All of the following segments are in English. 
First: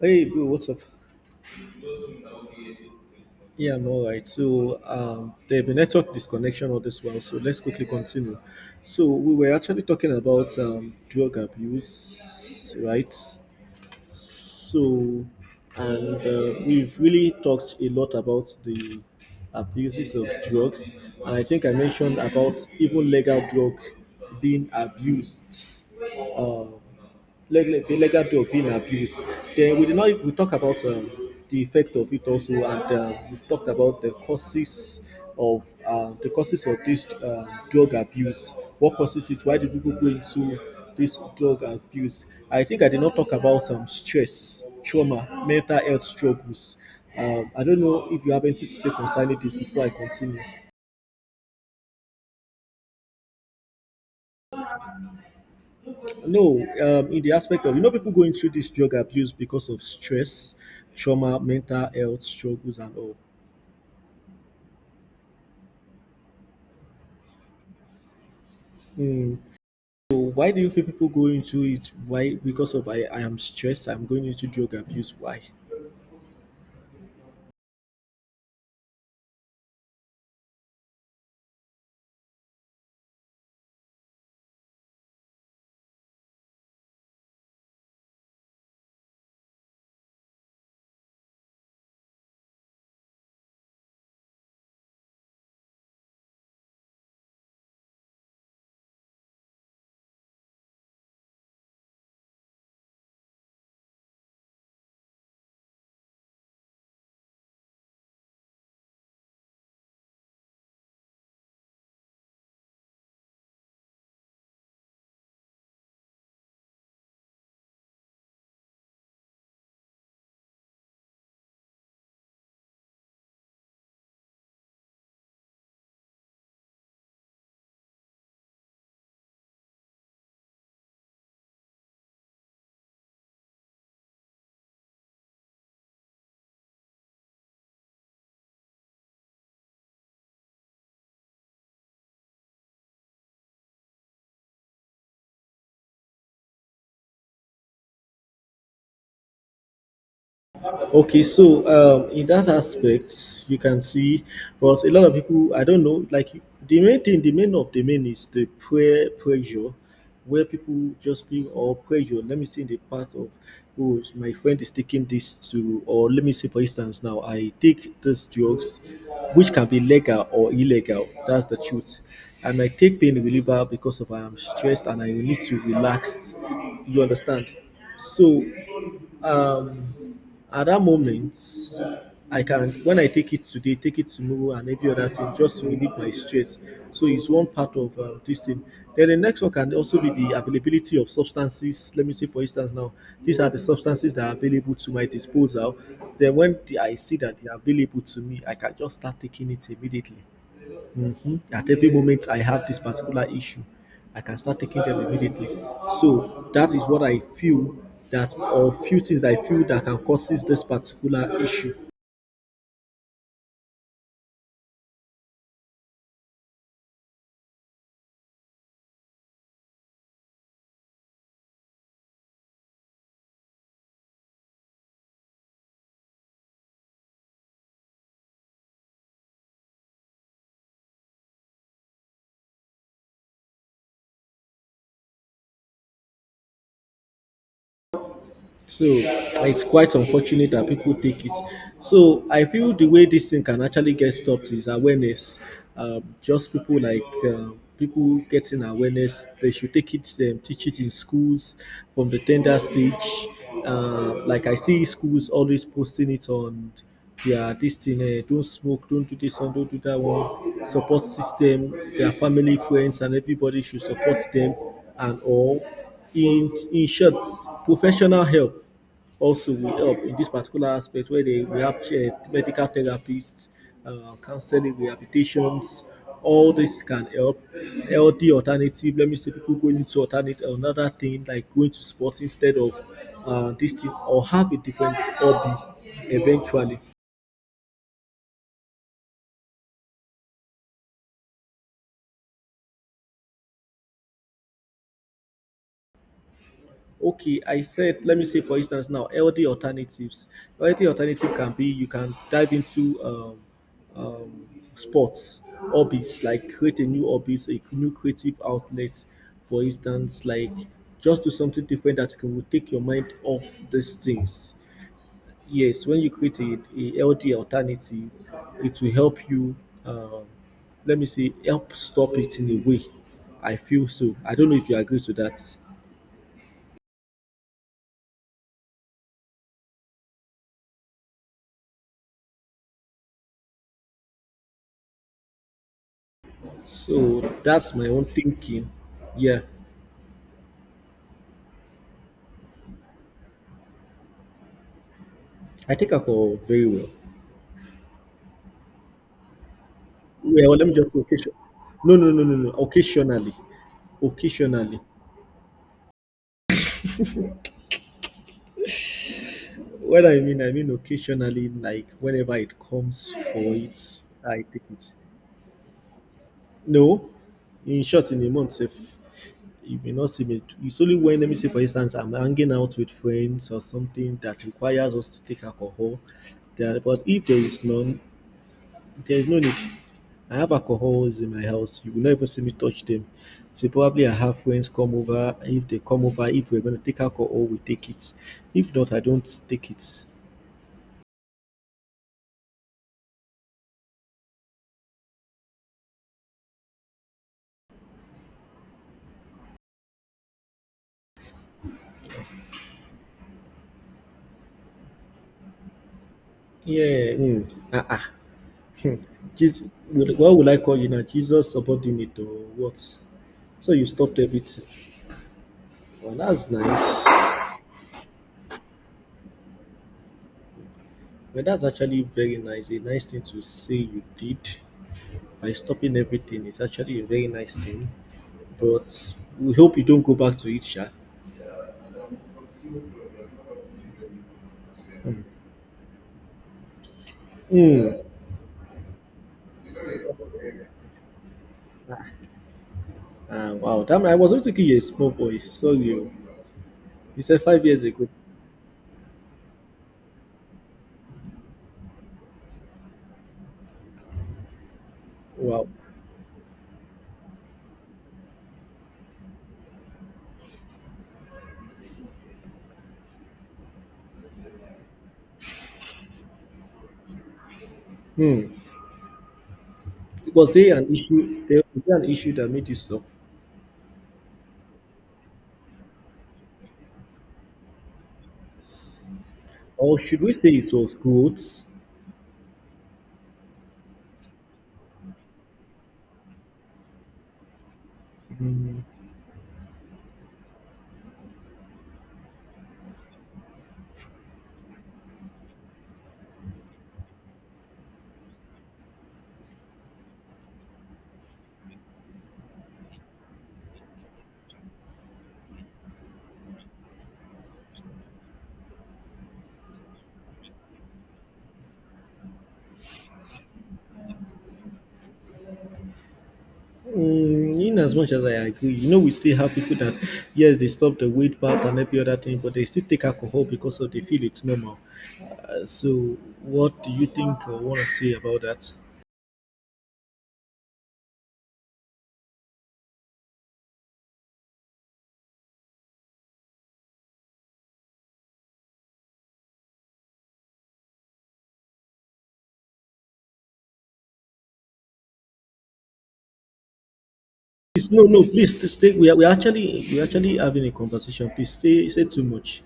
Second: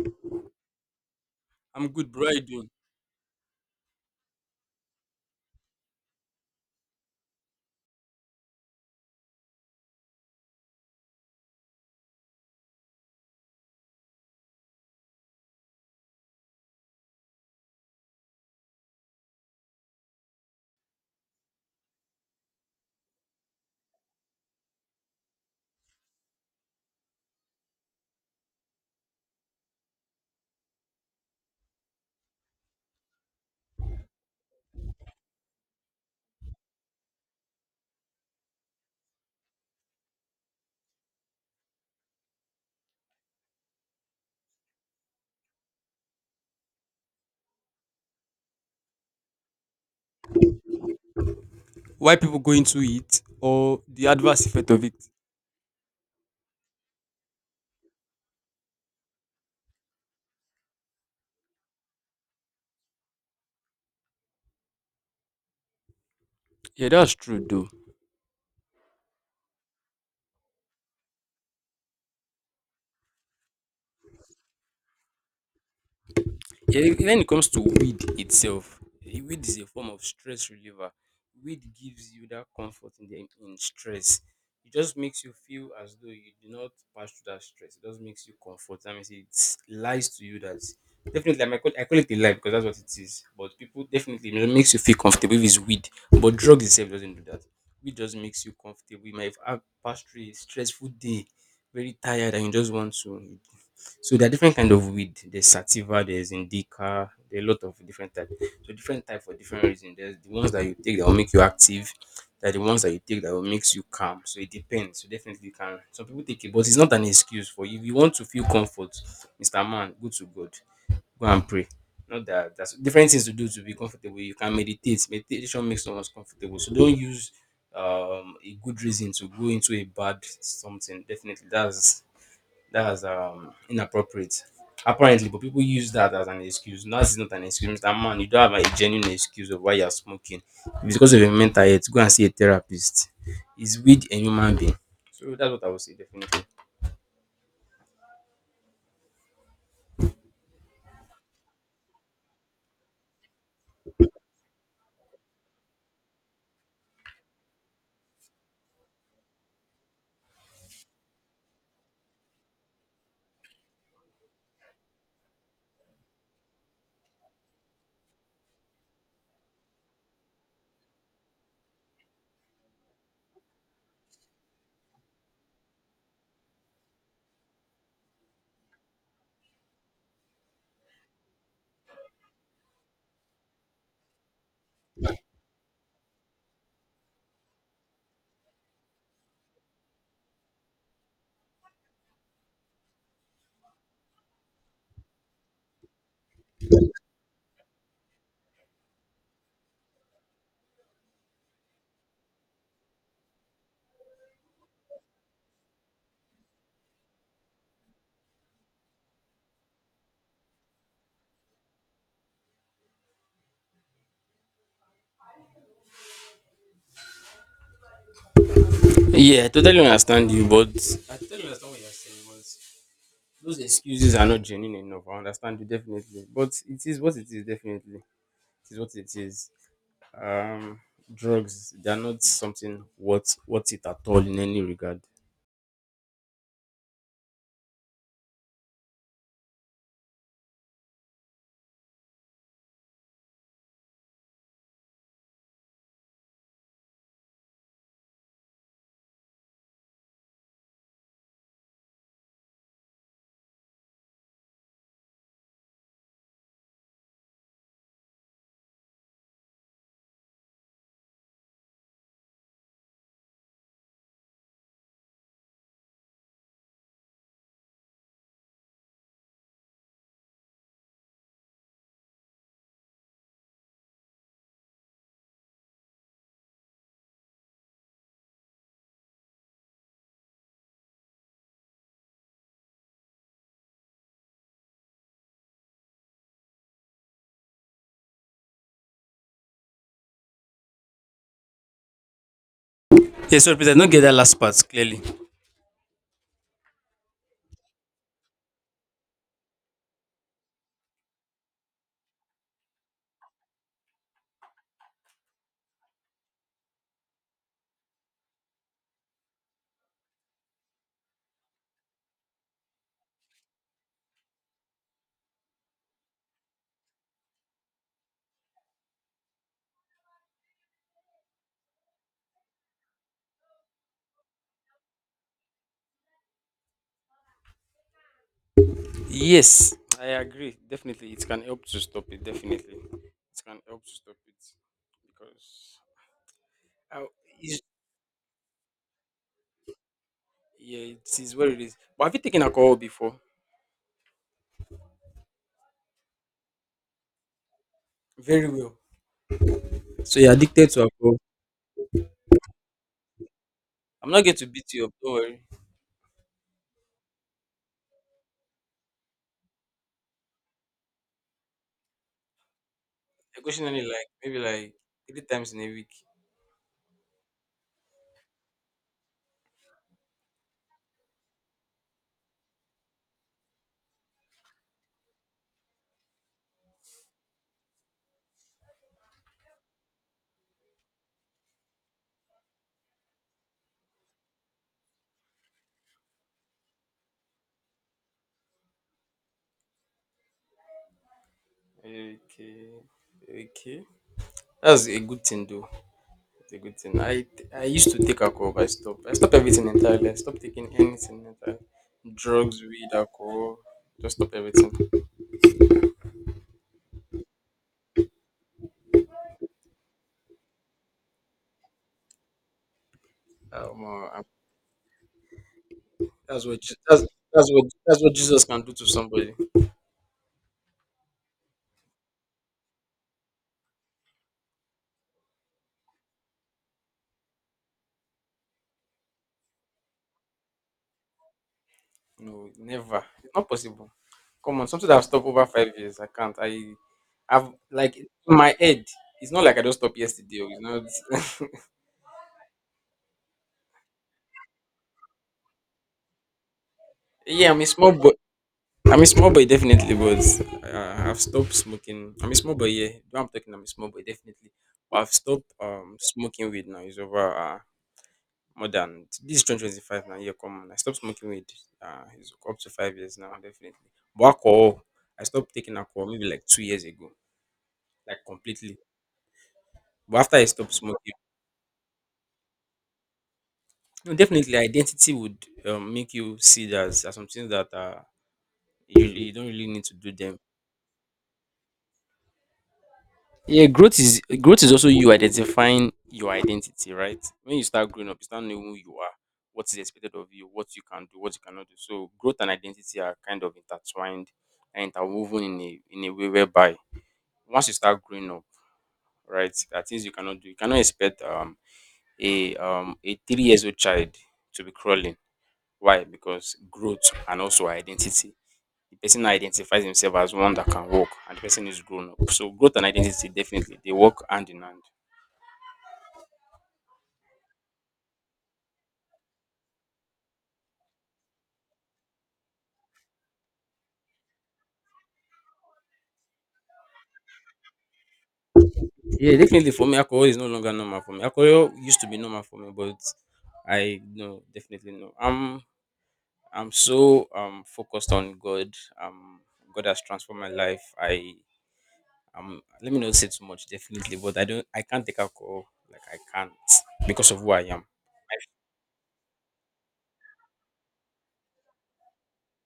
Hey, bro, what's up? I'm good, bro. How you doing? Yeah, I'm all right. So, there's been network disconnection all this while, so let's quickly continue. So, we were actually talking about drug abuse, right? So, and we've really talked a lot about the abuses of drugs, and I think I mentioned about even legal drug being abused. Um, the legacy of being abused. Then we did not we talk about the effect of it also, and we talked about the causes of the causes of this drug abuse. What causes it? Why do people go into this drug abuse? I think I did not talk about stress, trauma, mental health struggles. I don't know if you have anything to say concerning this before I continue. Why people going to it or the adverse effect of it? No, in the aspect of people going through this drug abuse because of stress, trauma, mental health struggles, and all. Yeah, that's true, though. Mm. So why do you feel people go into it? Why? Because of I am stressed. I'm going into drug abuse. Why? Yeah, when it comes to weed itself, weed is a form of stress reliever. Weed gives you that comfort in the in stress. It just makes you feel as though you do not pass through that stress. It just makes you comfort. That means it lies to you that definitely I call it a lie because that's what it is. But people definitely it makes you feel comfortable if it's weed. But drug itself doesn't do that. Weed just makes you comfortable. You might have passed through a stressful day, very tired, and you just want to so there are different kind of weed. There's sativa, there's indica, there are a lot of different type. So different type for different reasons. There's the ones that you take that will make you active. There are the ones that you take that will makes you calm. So it depends. So definitely you can. Some people take it, but it's not an excuse for you. If you want to feel comfort, Mister Man, go to God, go and pray. Not that that's different things to do to be comfortable. You can meditate. Meditation makes someone comfortable. So don't use a good reason to go into a bad something. Definitely that's inappropriate. Apparently, but people use that as an excuse. No, it's not an excuse, Mister Man. You don't have a genuine excuse of why you are smoking. If it's because of your mental health, go and see a therapist. Is weed a human being? So that's what I would say, definitely. Okay, so, in that aspect, you can see, but a lot of people, I don't know, like the main thing, the main of the main is the prayer pressure, where people just feel or pressure. Let me see the part of, oh, my friend is taking this to, or let me say, for instance, now I take these drugs, which can be legal or illegal. That's the truth. And I take pain reliever because of I am stressed and I need to relax. You understand? So um at that moment I can when I take it today, take it tomorrow and every other thing just to relieve my stress. So it's one part of this thing. Then the next one can also be the availability of substances. Let me say, for instance, now these are the substances that are available to my disposal. Then I see that they are available to me, I can just start taking it immediately. Mhm. At every moment I have this particular issue, I can start taking them immediately. So that is what I feel, that or few things I feel that can causes this particular issue. Yeah, I totally understand you, but I totally understand what you're saying. But those excuses are not genuine enough. I understand you definitely, but it is what it is. Definitely, it is what it is. Um, drugs they are not something what it at all in any regard. So it's quite unfortunate that people take it. So I feel the way this thing can actually get stopped is awareness. Just people like people getting awareness. They should take it, teach it in schools from the tender stage. Like I see schools always posting it on their this thing. Don't smoke. Don't do this one. Don't do that one. Support system. Their family, friends, and everybody should support them and all. In short, professional help also will help in this particular aspect where they we have medical therapists, counseling, rehabilitations. All this can help. Healthy alternative, let me say people going into alternate another thing like going to sports instead of this thing, or have a different hobby eventually. Yes, sorry, Peter, I don't get that last part clearly. Okay, I said, let me say, for instance, now healthy alternatives. Healthy alternative can be you can dive into um, sports, hobbies, like create a new hobbies, a new creative outlet. For instance, like just do something different that can will take your mind off these things. Yes, when you create a healthy alternative, it will help you. um, Let me say help stop it in a way, I feel. So I don't know if you agree to that. Yes, I agree. Definitely, it can help to stop it. Definitely, it can help to stop it because I, So it's, that's my own thinking. Yeah, yeah, it is what it is. But have you taken alcohol before? I take alcohol very well. Very well. So you're Well, let addicted me to just say alcohol. occasion. No, no, no, no, no. Occasionally, I'm not going to beat occasionally. you up. Don't worry. What I mean occasionally, like whenever it comes for Occasionally, it, like I maybe take like it. three times in a week. No, in short, in a month, if you may not see me, it's only when, let me say, for instance, I'm hanging out with friends or something that requires us to take alcohol. There, but if there is none, there is no need. I have alcohols in my house. You will not even see me touch them. So probably I have friends come over. If they come over, if we're going to take alcohol, we take it. If not, I don't take it. Okay, okay. That's a good thing though. It's a good thing. I used to take alcohol, but I stopped. I stopped everything entirely. I stopped taking anything entirely. Drugs, weed, alcohol. Just stop everything. Yeah. Mm. Uh-uh. Jesus, what will I call you now? Jesus subordinate or what? So Um, you stopped uh, everything. Well, that's that's nice. that's what Jesus can do to somebody. Well, that's actually very nice. A nice thing to say you did by stopping everything. It's actually a very nice thing. But we hope you don't go back to it, Sha. No, never. It's not possible. Come on, something that I've stopped over 5 years. I can't. I've Mm. like in my head. It's not like I don't stop yesterday. Oh, You know. Ah, wow, that man, I was not thinking you're a small boy. Sorry, oh. You said Yeah, I'm five a years small ago. boy. I'm a small boy, definitely, but I've stopped smoking. I'm a small boy, yeah. Though I'm talking, I'm a small boy, definitely. But I've stopped Wow. Smoking weed now. It's over more than this is 2025 now. Yeah, come on. I stopped smoking weed. It's up to 5 years now, definitely. But alcohol, I stopped taking alcohol maybe like 2 years ago, like Hmm. completely. But after I Was stopped there an smoking, issue? There was there an issue that made you stop, no, definitely identity would make you see that as some things that you don't really need to or do should we them. say it was growth? Yeah, growth is also you identifying your identity, right? When you start growing up, you start knowing who you are, what is expected of you, what you can do, what you cannot do. So growth and identity are kind of intertwined and interwoven in a way whereby once you start growing up, right, there are things you cannot do. You cannot expect a 3 years old child to be crawling. Why? Because growth and also identity. The person identifies himself as one that can walk, and the person is grown up. So growth and identity definitely they work hand in hand. Mm, in as much as I agree, you know, we still have people that, yes, they stop the weight part and every other thing, but they still take alcohol because of they feel it's normal. So, what do you think or want to say about that? Yeah, definitely for me, alcohol is no longer normal for me. Alcohol used to be normal for me, but I no, definitely no. I'm so focused on God. Um, God has transformed my life. I let me not say too much, definitely, but I can't take alcohol. Like I can't because of who I am. Please, no, no, please s- stay. We are actually having a conversation. Please stay. Say too much.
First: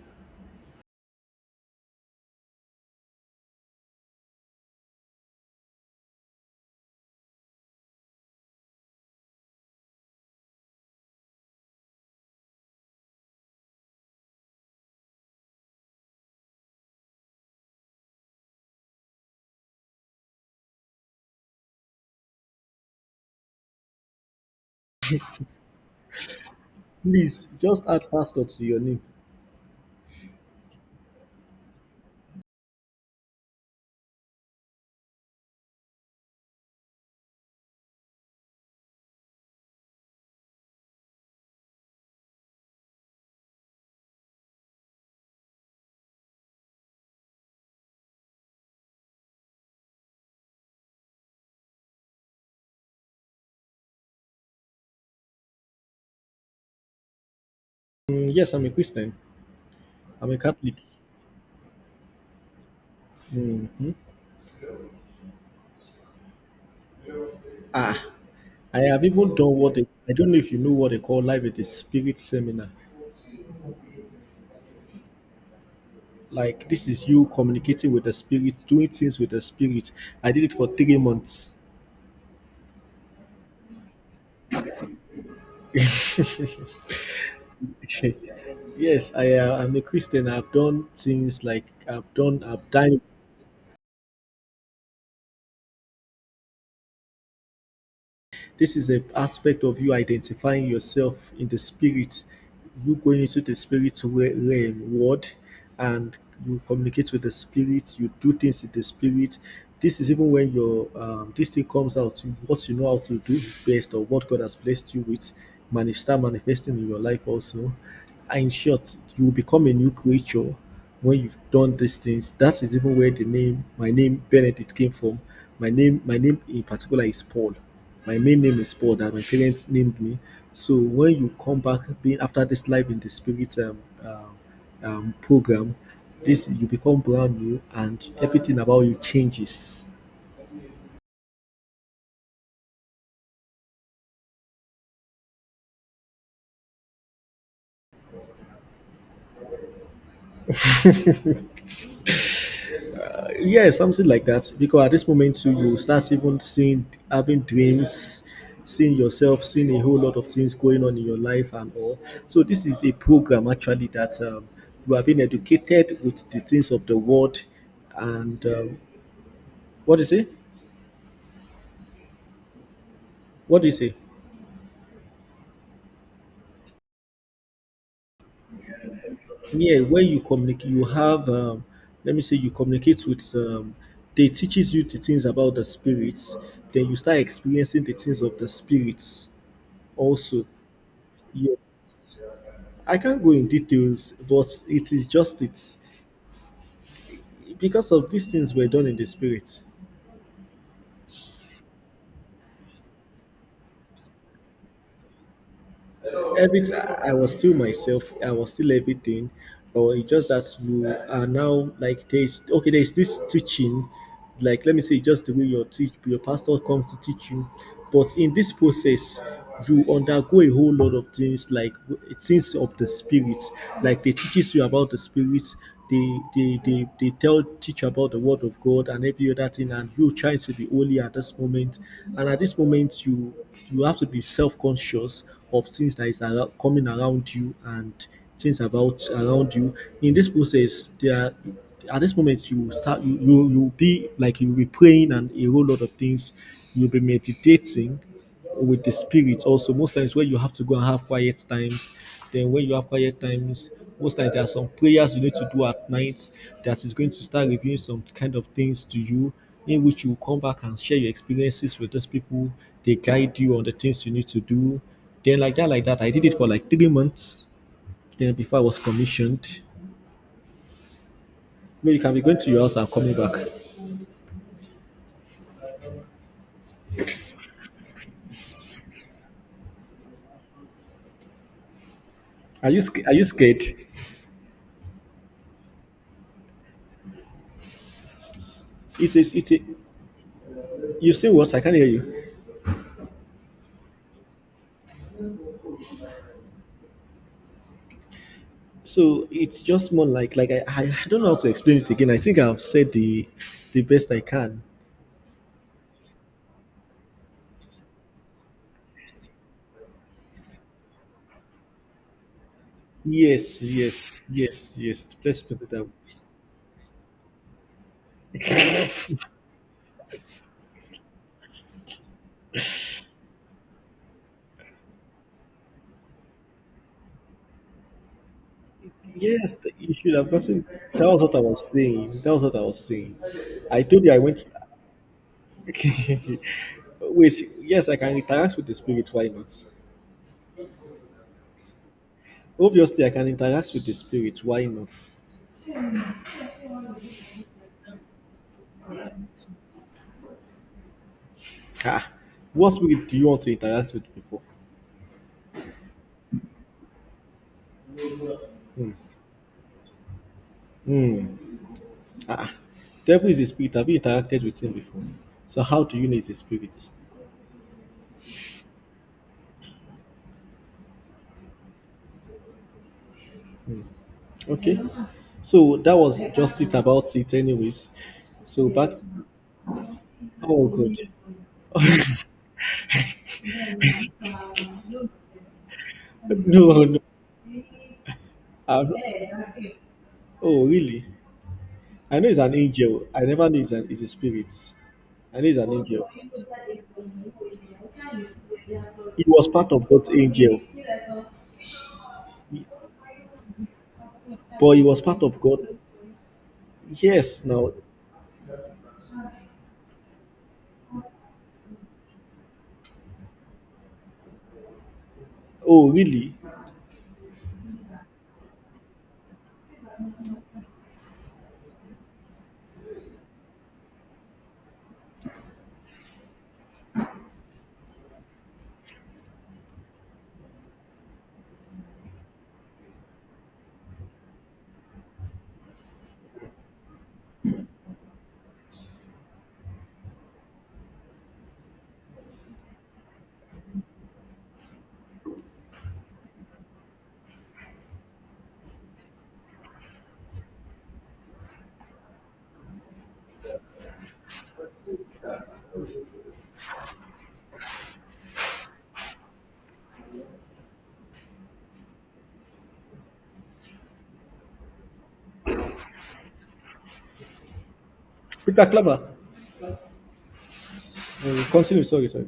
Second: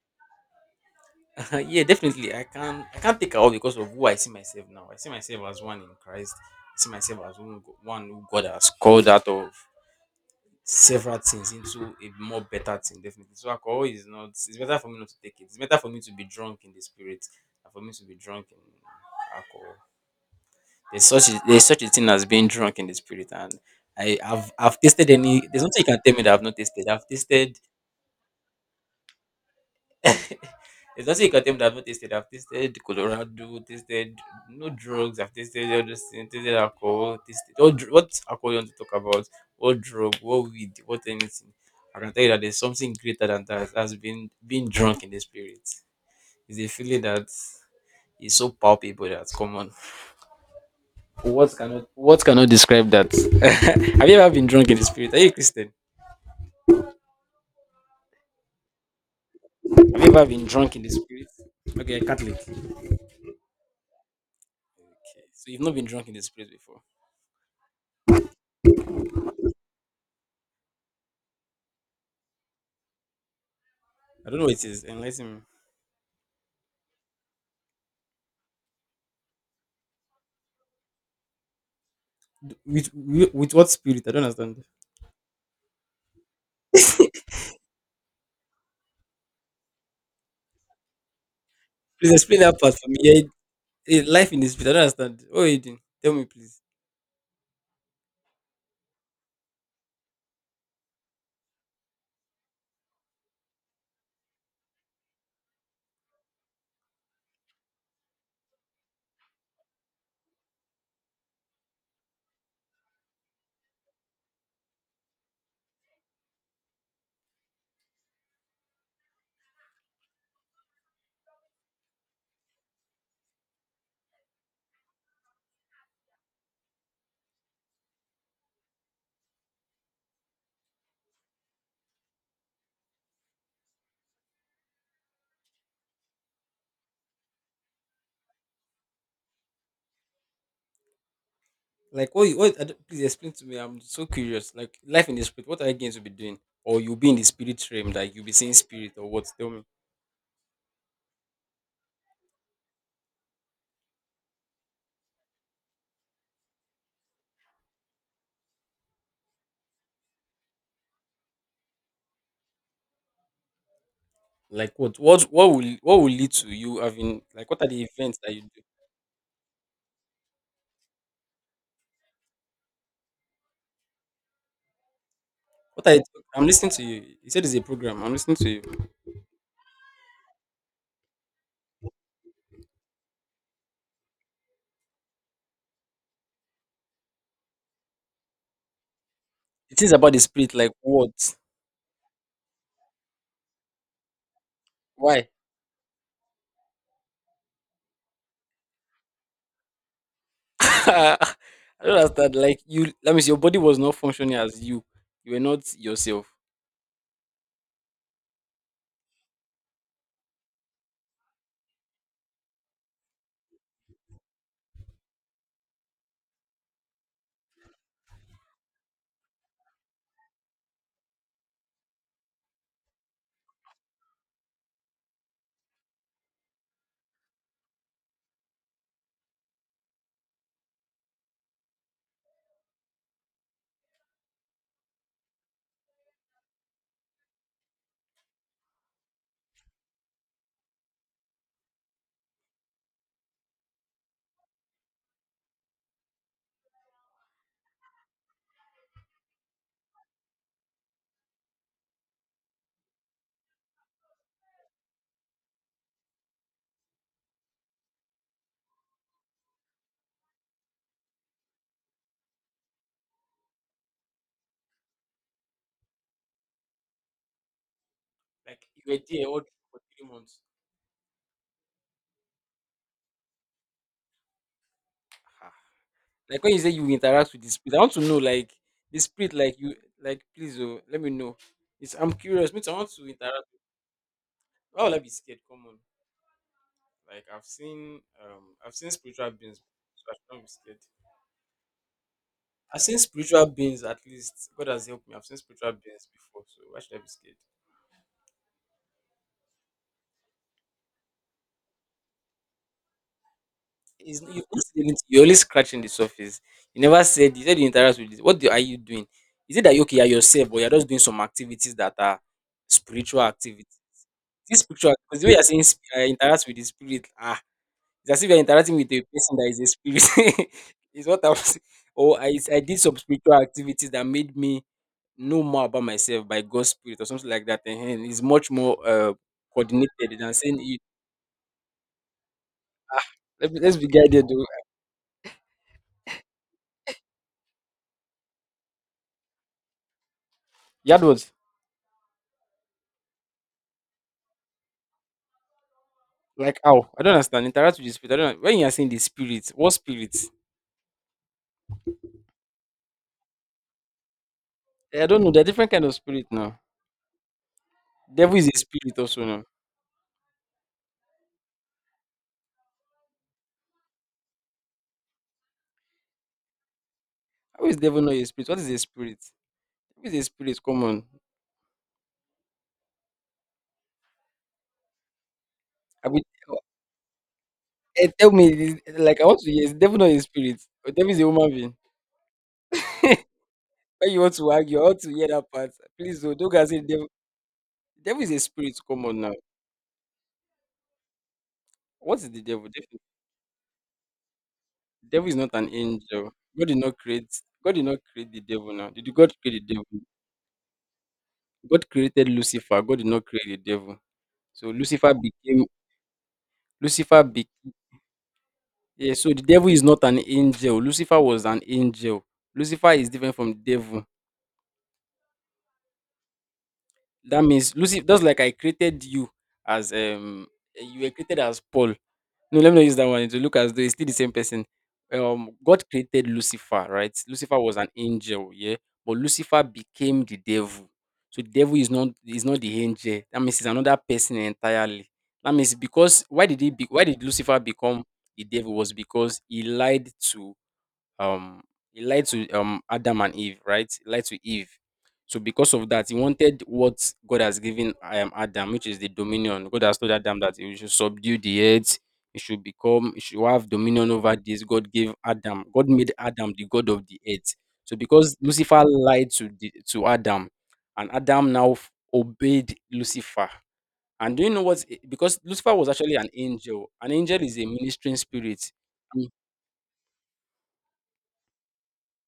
Yeah, definitely I can't take alcohol because of who I see myself now. I see myself as one in Christ. I see myself as one who God has called out of several things into a more better thing, definitely. So alcohol is not it's better for me not to take it. It's better for me to be drunk in the spirit than for me to be drunk in alcohol. There's such a thing as being drunk in the spirit and I, have I've tasted any there's nothing you can tell me that I've not tasted. I've Please tasted just add pastor to your name. there's nothing you can tell me that I've not tasted. I've tasted Colorado, tasted no drugs, I've tasted all those things, tasted alcohol, what alcohol you want to talk about, what drug, what weed, what anything. I can tell you that there's something greater than that has been being drunk in the spirit. It's a feeling that is so palpable that's common. What cannot describe that? Have you ever been drunk in the spirit? Are you a Christian? Mm, yes, I'm a Christian. Have you ever I'm a been Catholic. drunk in the spirit? Okay, Catholic. Okay, Hmm. so you've not been drunk in the spirit before. Ah, I have even done what they, I don't know if you know what they call life with the spirit seminar. I don't know what it is. Enlighten me. Like this is you communicating with the spirit, doing things with the spirit. I did it for 3 months. With what spirit? I don't understand. Yes, I I'm a Christian. I've done things like I've Please explain done that I've part for me. died. Life in the spirit. I don't understand. What are you doing? Tell me, please. This is a aspect of you identifying yourself in the spirit, you going into the spirit realm, world, and you communicate with the spirit, you do things in the spirit. This is even when your this thing comes out, you- what you know how to do best or what God has blessed you with, start manifesting in your life also. And in short, you will become a new creature when you've done these things. That is even where the name, my name Benedict came from. My name in particular is Paul. My main name is Paul that my parents named me. So when you come back being after this life in the spirit um, program, this you become brand new and everything about you changes. Like what? What? I don't- please explain to me. I'm so curious. Like life in the spirit. What are you going to be doing? Or you'll be in the spirit realm? Like you'll be seeing spirit or what? Tell me. Yeah, something like that. Because at this moment too, you start even seeing having dreams, seeing yourself, seeing a whole lot of things going on in your life and all. So this is a program actually that Like you what? are being What? What will? What educated will with lead the to things you of the having? world Like what are the events that you and do? um, what is it? What do you say? What are? You, I'm listening to you. You said it's a program. I'm listening to you. Yeah, when you communicate, you have, let me say, you communicate with, they teaches you the things about the spirits. Then you start experiencing the things of the spirits It is about the also. spirit. Like what? Yeah, I can't go in details, but it is Why? just it, because of these things were done in the spirit. I don't understand. Like you, that means your body was not functioning as you. You were not yourself. Everything, I was still myself, I was still everything, but it's just that you are now like there's okay, there's this teaching, like let me say just the way your teach your pastor comes to teach you, but in this process you undergo a whole lot of things like things of the spirit, like they teaches you about the spirits. They they they, they tell teach you about the word of God and every other thing, and you trying to be holy at this moment. And at this moment you have to be self-conscious of things that is around, coming around you and things about around you. In this process there are, at this moment you will start you will be like you'll be praying and a whole lot of things. You'll be meditating with the spirit also. Most times when you have to go and have quiet times, then when you have quiet times, most times there are some prayers you need to do at night that is going to start revealing some kind of things to you, in which you come back and share your experiences with those people. They guide you on the things you need to do. Then like that I did it for like 3 months, then before I Like was you were there all commissioned. for 3 months. No, you can be going to your house and coming back. Ah. Like when you say you interact with the spirit, I want to know like the spirit, like you, like please, oh, let me know. It's I'm curious. Me, Are too, I you want to are you interact. scared? Why would I be scared? Come on. Like I've seen it's spiritual it's it's beings. So I should not be scared. you say what? I can't hear you. I've seen spiritual beings. At least God has helped me. I've seen spiritual beings before. So why should I be scared? So it's just more like I don't know how to explain it again. I think I've said the best I You've can. not said. You're only scratching the surface. You never said. You said you interact with. This. Are you doing? Is it that you okay? You're yourself, but you're just doing some activities that are spiritual Yes, activities. yes, yes, This spiritual, yes. because the way Let's you're put saying it that way. Interact with the spirit, ah, it's as if you're interacting with a person that is a spirit. is what I was. Oh, I did some spiritual activities that made me know more about myself by God's spirit or something like that. And it's much more Yes, the- you should coordinated have than saying. gotten. That was what I was saying. That was what I was saying. Let's I be told you I guided, though. went. Wait, yes, I can interact with the spirit. Why not? You had what? Obviously, I can interact with the spirit. Why not? Like how? I don't understand. Interact with the spirit. I don't know. When you are saying the spirit, what spirit? Ah, what spirit do you want to interact with before? I don't know. There are different kind of spirit now. Devil is a spirit also now. Hmm. Ah, Devil is a spirit. Have you interacted with him before? So how do you know he's a spirit? How is devil not a spirit? What is a spirit? What is a spirit? Come on. Okay. So that I was mean, just it about it, anyways. Tell me. So back. Like I want to hear. Is devil not a spirit? Oh Or God. devil is a human being? when you want to argue, I want to hear that part. Please, oh, don't go and say No, no. devil. Devil is a spirit. I'm- Come on now. oh really? What I know is he's the an devil? Angel. I never knew he's a spirit. Devil is I know not he's an an angel. angel. God did not create. God did not create the devil now. Did He God was create part the of devil? God's angel. God created Lucifer, God did not create the devil. So But he was Lucifer part of became God. Lucifer Yes, bec now. yeah, so the devil is not an angel. Lucifer was an angel. Lucifer is different from devil. Oh, really? That means Lucifer just like I created you as you were created as Paul. No, let me not use that one. It will look as though it's still the same person. God created Lucifer, right? Lucifer was an angel, yeah, but Lucifer became the devil. So the devil is not the angel. That means it's another person entirely. That means because why did he be, why did Lucifer become the devil was because um he lied to Adam and Eve, right? He lied to Eve. So because of that, he wanted what God has given Adam, which is the dominion. God has told Adam that he should subdue the earth. He should have dominion over this. God gave Adam, God made Adam the god of the earth. So because Lucifer lied to to Adam, and Adam now obeyed Lucifer. And do you know what? Because Lucifer was actually an angel, an angel is a ministering Peter spirit. Clapper. Mm, continue. Sorry, sorry.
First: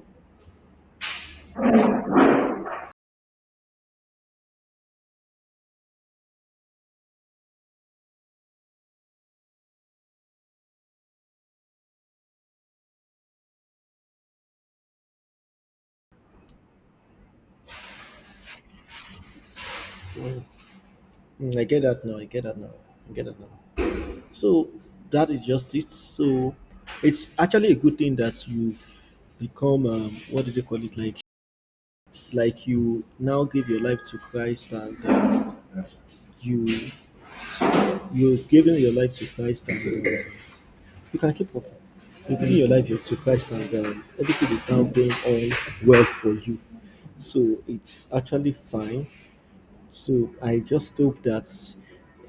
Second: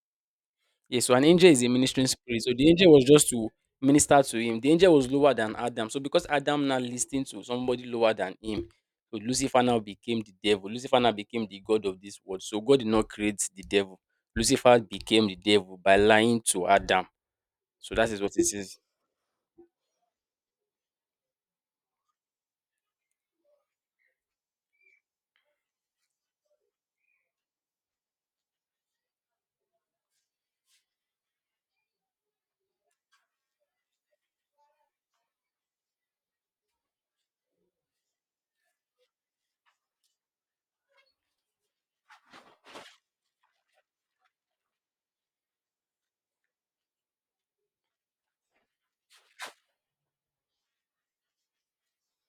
Yes, so an angel is a ministering spirit. So the angel was just to minister to him. The angel was lower than Adam. So because Adam now listened to somebody lower than him, so Lucifer now became the devil. Lucifer now became the god of this world. So God did not create the devil. Lucifer became the devil by lying to Adam. So that is what it is. Mm, I get that now. I get that now. I get that now. So that is just it. So it's actually a good thing that you've become. What do they call it? Like you now give your life to Christ, and you you've given your life to Christ, and you can keep working. You give your life to Christ, and everything is now going on well for you. So it's actually fine. So I just hope that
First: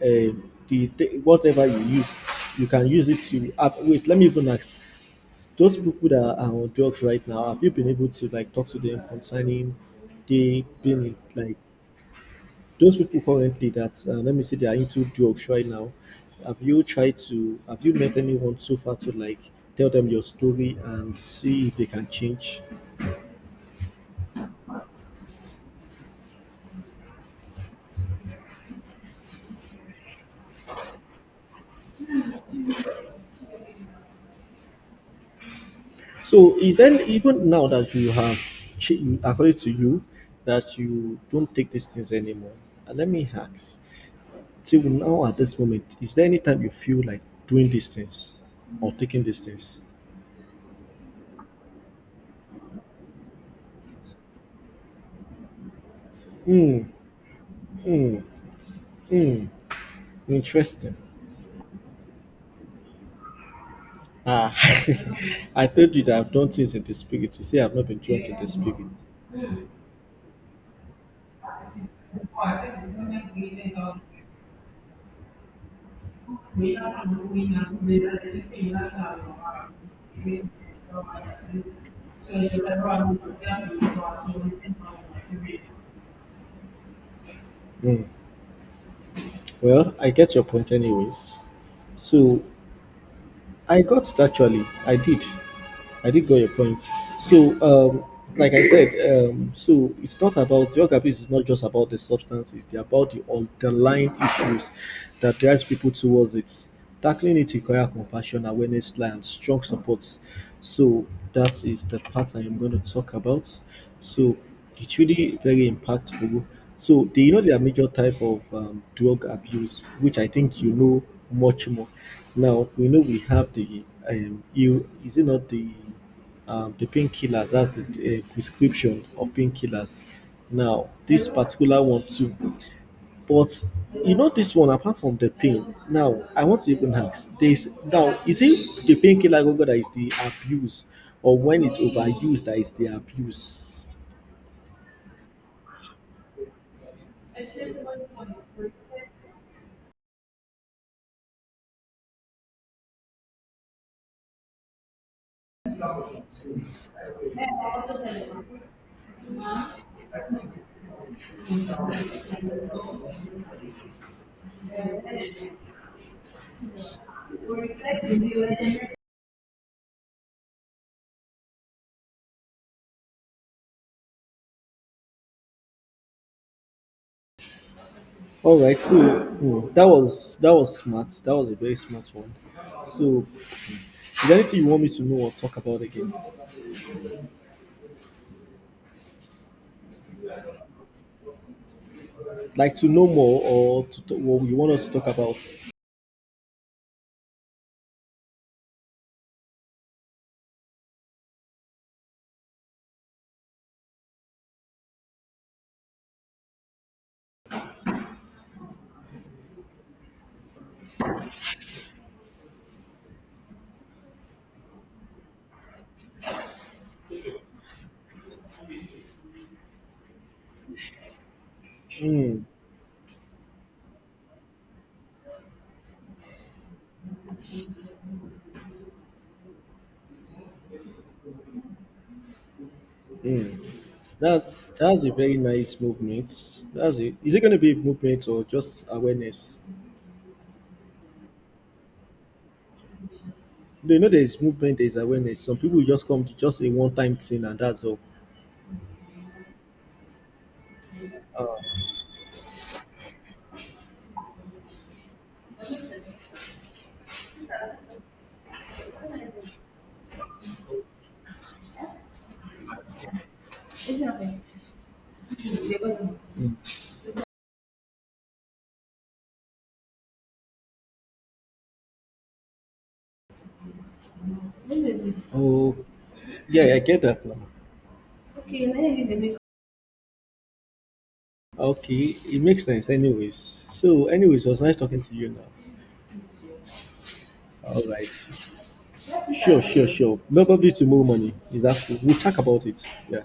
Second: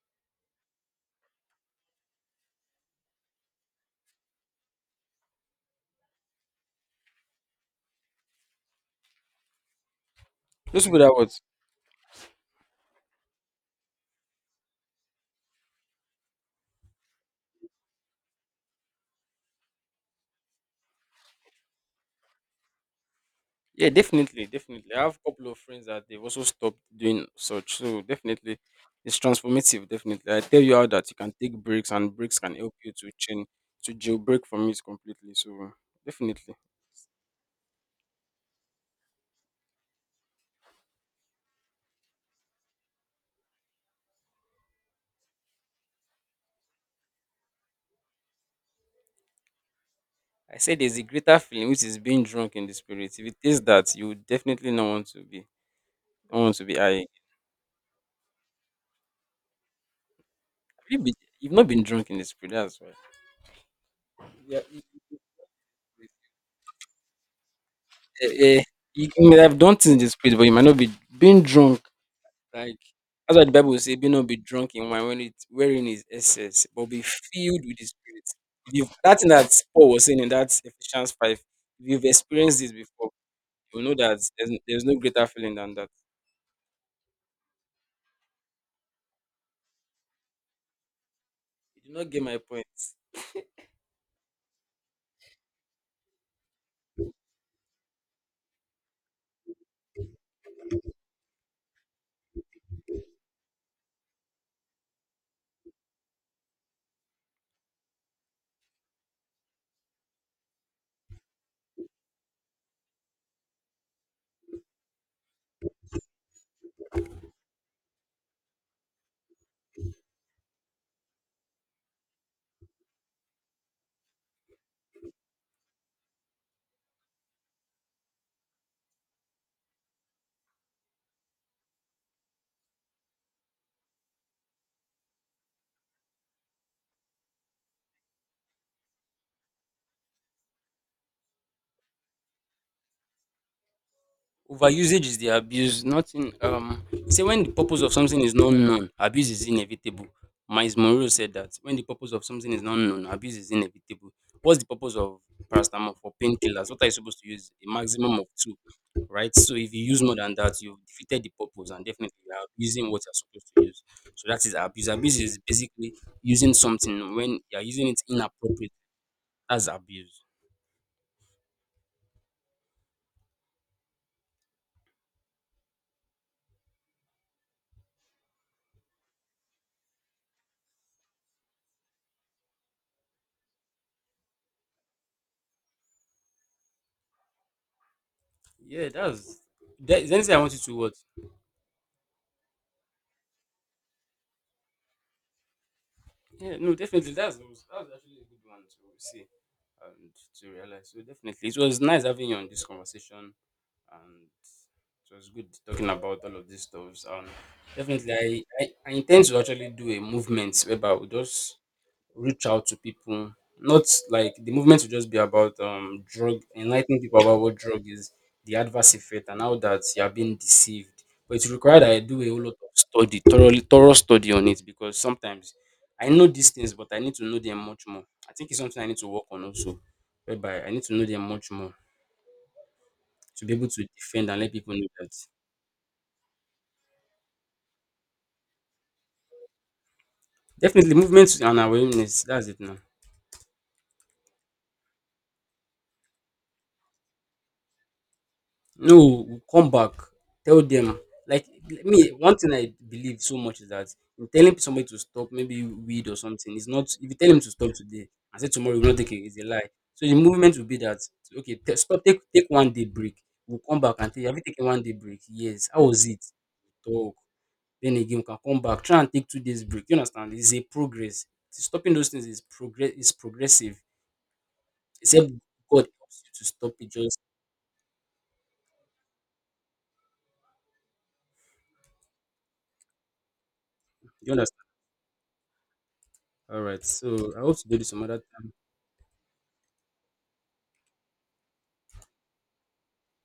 whatever you used, you can use it to. Wait, let me even ask. Those people that are on drugs right now, have you been able to like talk to them concerning they Those people that being what? like those people currently that let me see, they are into drugs right now. Have you tried to? Have you met anyone so far to like tell them your story and see if they can change? Yeah, definitely, definitely. I have a couple of friends that they've also stopped doing such. So definitely, it's transformative. Definitely, I tell you how that you can take breaks, and breaks can help you to change to jailbreak from it completely. So definitely, So is then even now that you have, ch- according to you, that you don't take these things anymore? Let me ask. Till now at this moment, is there any time you feel like doing these things or taking these things? I say there's a greater feeling which is being drunk in the spirit. If it is that, you would definitely not want to be. Hmm. I have Hmm. Hmm. Interesting. you been, you've not been drunk in the spirit. That's why. Ah, Yeah, you, I told you that I've done things in the spirit. You say I've not been drunk in the eh, eh, spirit. you may have done things in the spirit, but you might not be being drunk. Like that's why the Bible say, "Be not be drunk in wine, when it wherein is excess, but be filled with the Spirit." If you that thing that Paul was saying in that Ephesians five, if you've experienced this before, you will know that there's no greater feeling than that. Hmm. Well, I get your point, anyways. You do not get my So point. I got it actually. I did. I did got your point. So, um, like I said, so it's not about drug abuse. It's not just about the substances. They're about the underlying issues that drives people towards it. Tackling it requires compassion, awareness, and strong supports. So that is the part I am going to talk about. So it's really very impactful. So do you know there are major type of drug abuse, which I think you know much more. Now we know we have the you is it not the the painkillers? That's the prescription of painkillers. Now this particular one too, but you know this one apart from the pain. Now I want to even ask. There is now is it the painkiller Gogo that is the abuse, or when it's overused that is the abuse? Overusage is the abuse, nothing. Say when the purpose of something is not known, abuse is inevitable. Miles Monroe said that when the purpose of something is not known, abuse is inevitable. What's the purpose of paracetamol for painkillers? What are you supposed to use? A maximum of two, right? So if you use more than that, you've defeated the purpose, and definitely you are abusing what you're supposed to use. So that is abuse. Abuse is basically using something when you're using it inappropriate. That's abuse. All right, so hmm, that was smart. That was a very smart one. So, is there anything you want me to know or talk about again? Yeah, that's. There, is there anything I want you to what? Like to know more or to talk, what you want us to talk about? Yeah, no, definitely. That was actually a good one to see and to realize. So definitely, it was nice having you on this conversation, and it was good talking about all of these stuffs. And definitely, I intend to actually do a movement whereby we just reach out to people. Not like the movement will just be about drug enlightening people about what drug is, the adverse effect, and how that you are being deceived. But it's required that I do a whole Hmm, lot of study, thorough study on it because sometimes I know these things, but I need to know them much more. I think it's something I need to work on also, whereby I need to know them much more to hmm. be able to defend and let That people know that's a that very nice movement. That's it. Is it going to be a movement or just awareness? definitely movement and awareness. That's it now. You know, there's movement, there's awareness. Some people just come to just a one-time thing and that's all. No, come back. Tell them. Uh, Like me, one thing I believe so much is that in telling somebody to stop, maybe weed or something, it's not. If you tell him to stop today and say tomorrow you will not take it, it's a lie. So the movement will be that okay, stop, take one day break. We'll come back and tell you, have you taken It's one day break? Yes. How was it? hmm. Talk. Then again, we can come back. Try and take two days break. You understand? It's a progress. Stopping those things is progress. Is progressive. Except Oh, God helps you to stop yeah, I it. get Just that now. Okay, now you need to make okay, it makes sense anyways. So you anyways, it was understand. nice talking to you now. All right. So I hope to do All this some other. right. Sure, sure, sure. Probably tomorrow morning. Is that cool? We'll talk about it. Yeah.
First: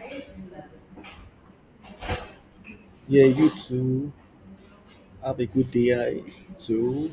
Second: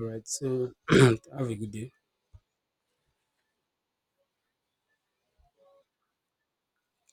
All right. So have a good day. Yeah, you too. Have a good day I too.